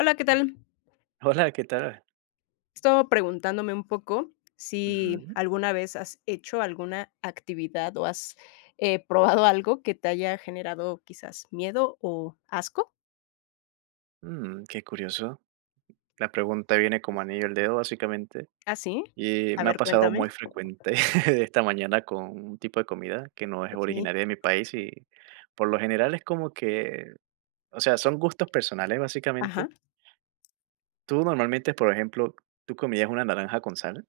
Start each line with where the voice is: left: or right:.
left: Hola, ¿qué tal?
right: Hola, ¿qué tal?
left: Estaba preguntándome, un poco, si,
right: Ujú.
left: ¿alguna vez has hecho alguna actividad o has, eh, probado algo que te haya generado quizás miedo o asco?
right: Mm, qué curioso. La pregunta viene como anillo al dedo, básicamente,
left: ¿Ah, sí?
right: y
left: A
right: me ha
left: ver,
right: pasado
left: cuéntame.
right: muy frecuente. Esta mañana, con un tipo de comida, que no es
left: Okey.
right: originaria de mi país y, por lo general, es como que, o sea, son gustos personales, básicamente.
left: Ajá.
right: Tú, normalmente, por ejemplo, ¿tú comías una naranja con sal?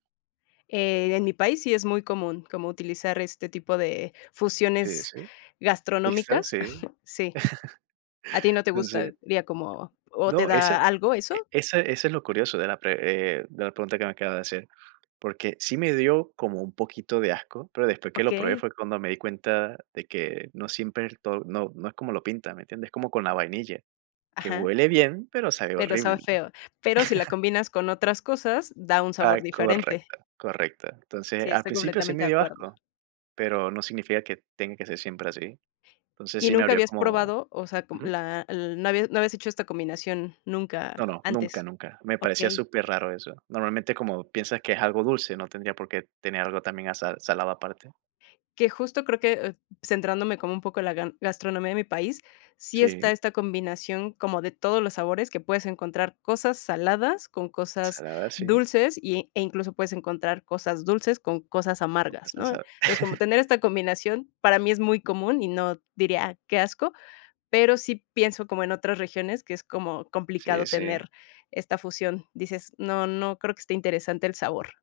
left: Eh, en mi país sí es muy común, como utilizar este tipo de
right: Sí,
left: fusiones
right: sí, mixta,
left: gastronómicas,
right: sí.
left: sí. ¿A ti no te gusta?
right: Entonces
left: ¿Vía como, o te
right: No, esa,
left: da algo
right: e
left: eso?
right: esa eso es lo curioso de la pre eh, de la pregunta que me acabas de hacer, porque sí me dio como un poquito de asco, pero después que lo probé
left: Okey.
right: fue cuando me di cuenta de que no siempre to no no es como lo pintan, ¿me entiendes? Es como con la vainilla, que
left: Ajá.
right: huele bien, pero sabe
left: Pero
right: horrible.
left: sabe feo, pero si la combinas con otras cosas, da un sabor
right: Ah,
left: diferente.
right: correcto, correcto.
left: Sí,
right: Entonces, al
left: estoy
right: principio sí
left: completamente
right: me
left: de
right: dio
left: acuerdo.
right: asco, pero no significa que tenga que ser siempre así. Entonces,
left: ¿Y
right: sí me
left: nunca
right: abrió
left: habías
right: como
left: probado, o sea, co
right: Ujú.
left: la l no habías no habías hecho esta combinación
right: No,
left: nunca
right: no, nunca,
left: antes?
right: nunca, me parecía
left: Okey.
right: superraro eso. Normalmente, como piensas que es algo dulce, no tendría por qué tener algo también a sa salado aparte.
left: Que, justo, creo que, eh, centrándome como un poco en la gan gastronomía de mi país, sí está
right: Sí.
left: esta combinación como de todos los sabores que puedes encontrar, cosas saladas con cosas
right: Salada, sí.
left: dulces y e incluso puedes encontrar cosas dulces con cosas
right: Con
left: amargas,
right: esta
left: ¿no?
right: sal.
left: Entonces, como tener esta combinación, para mí, es muy común y no diría: "Qué asco". Pero sí pienso como en otras regiones que es como
right: Sí,
left: complicado
right: sí.
left: tener esta fusión. Dices: "No, no creo que esté interesante el sabor".